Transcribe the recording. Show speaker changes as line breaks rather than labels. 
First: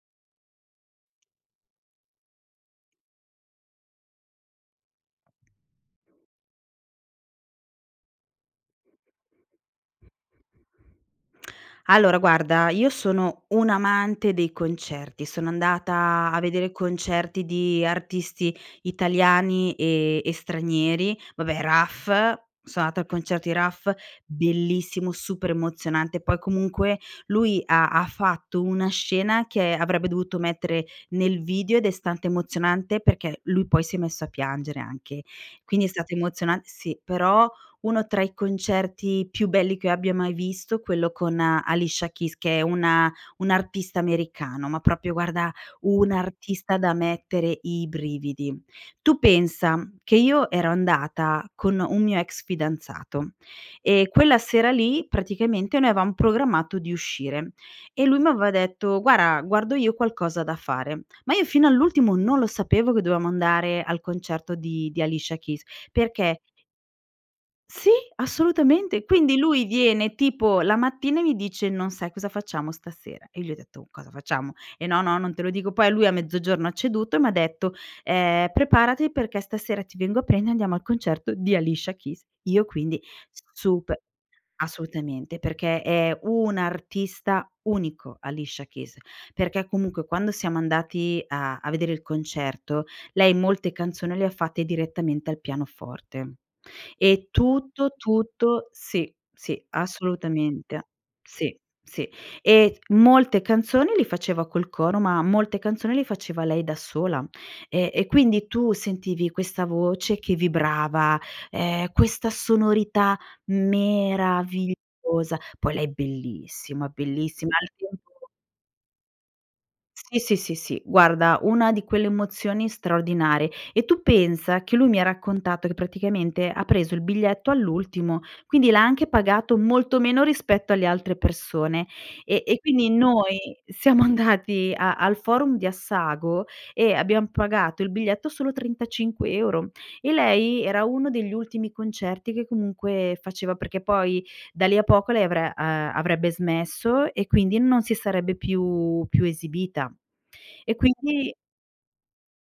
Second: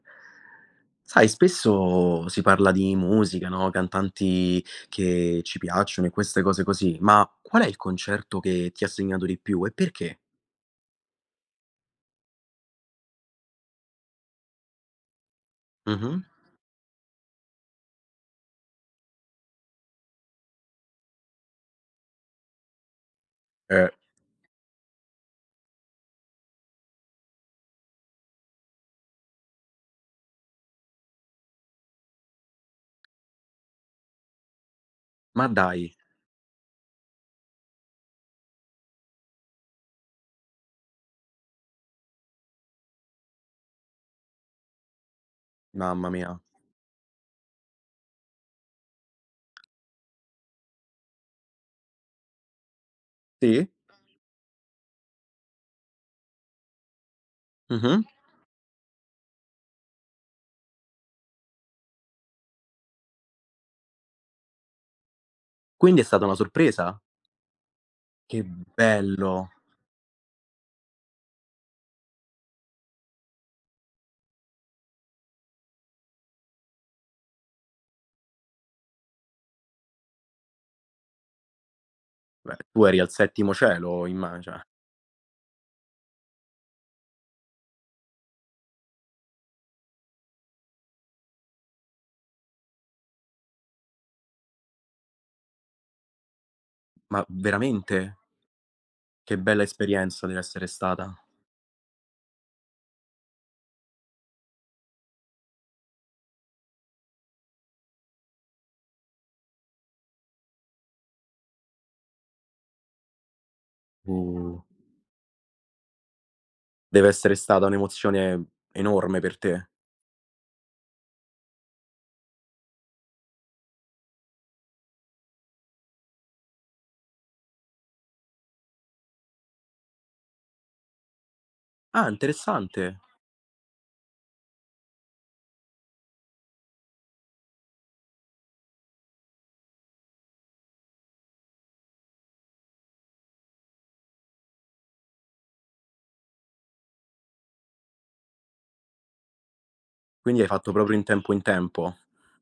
Sai, spesso si parla di musica, no, cantanti che ci piacciono e queste cose così, ma qual è il concerto che ti ha segnato di più e perché?
Allora guarda, io sono un'amante dei concerti, sono
Mh-mh.
andata a vedere concerti di artisti italiani e e stranieri, vabbè, Raf, sono andata al concerto di
Eh.
Raf, bellissimo, super emozionante, poi comunque lui ha ha fatto una scena che avrebbe dovuto mettere nel video ed è stante emozionante perché lui poi si è messo a piangere anche.
Ma
Quindi è
dai.
stato emozionan sì, però uno tra i concerti più belli che io abbia mai visto, quello con Alicia Keys che è una un'artista americano, ma proprio guarda,
Mamma mia.
un'artista da mettere i brividi. Tu pensa che io ero andata con un mio ex fidanzato,
Sì.
ehm, quella sera lì praticamente noi avevam programmato di uscire
Mh-mh.
e lui m'aveva detto: "Guarda guardo io qualcosa da fare". Ma io fino all'ultimo non lo sapevo che dovevamo andare al concerto di di Alicia Keys
Quindi è stata una
perché
sorpresa?
Sì
Che
assolutamente, quindi
bello
lui viene tipo la mattina e mi dice: "Non sai cosa facciamo stasera." E gli ho detto: "Cosa facciamo?" "Ehm, no, no non te lo dico." Poi lui a mezzogiorno ha ceduto e m'ha detto: "Ehm, preparati perché stasera ti vengo a prendere andiamo al concerto di Alicia Keys."
Beh,
Io
tu eri
quindi
al settimo
super
cielo immag cioè
assolutamente perché è un artista unico Alicia Keys, perché comunque, quando siamo andati a a vedere il concerto lei molte canzoni le ha fatte direttamente al pianoforte.
Ma
E tutto,
veramente?
tutto sì,
Che bella
sì,
esperienza dev'essere
assolutamente.
stata.
Sì, sì. E molte canzoni li faceva col coro, ma molte canzoni li faceva lei da sola. E e quindi tu sentivi questa voce che vibrava, ehm, questa sonorità
Oh.
meravigliosa. Poi lei bellissima,
Dev'essere
bellissima.
stata
Al tempo
un'emozione enorme per te.
Sì, sì, sì, guarda, una di quelle emozioni straordinarie. E tu pensa che lui mi ha raccontato che praticamente ha preso il biglietto all'ultimo, quindi l'ha anche pagato molto meno rispetto alle altre persone.
Ah
Eh, e quindi
interessante.
noi siamo andati a al forum di Assago e abbiam pagato il biglietto solo 35 €. E lei era uno degli ultimi concerti che comunque faceva, perché poi da lì a poco lei avre uhm, avrebbe smesso e quindi non si sarebbe più più esibita.
Quindi hai fatto
E
proprio in tempo,
quindi
in tempo?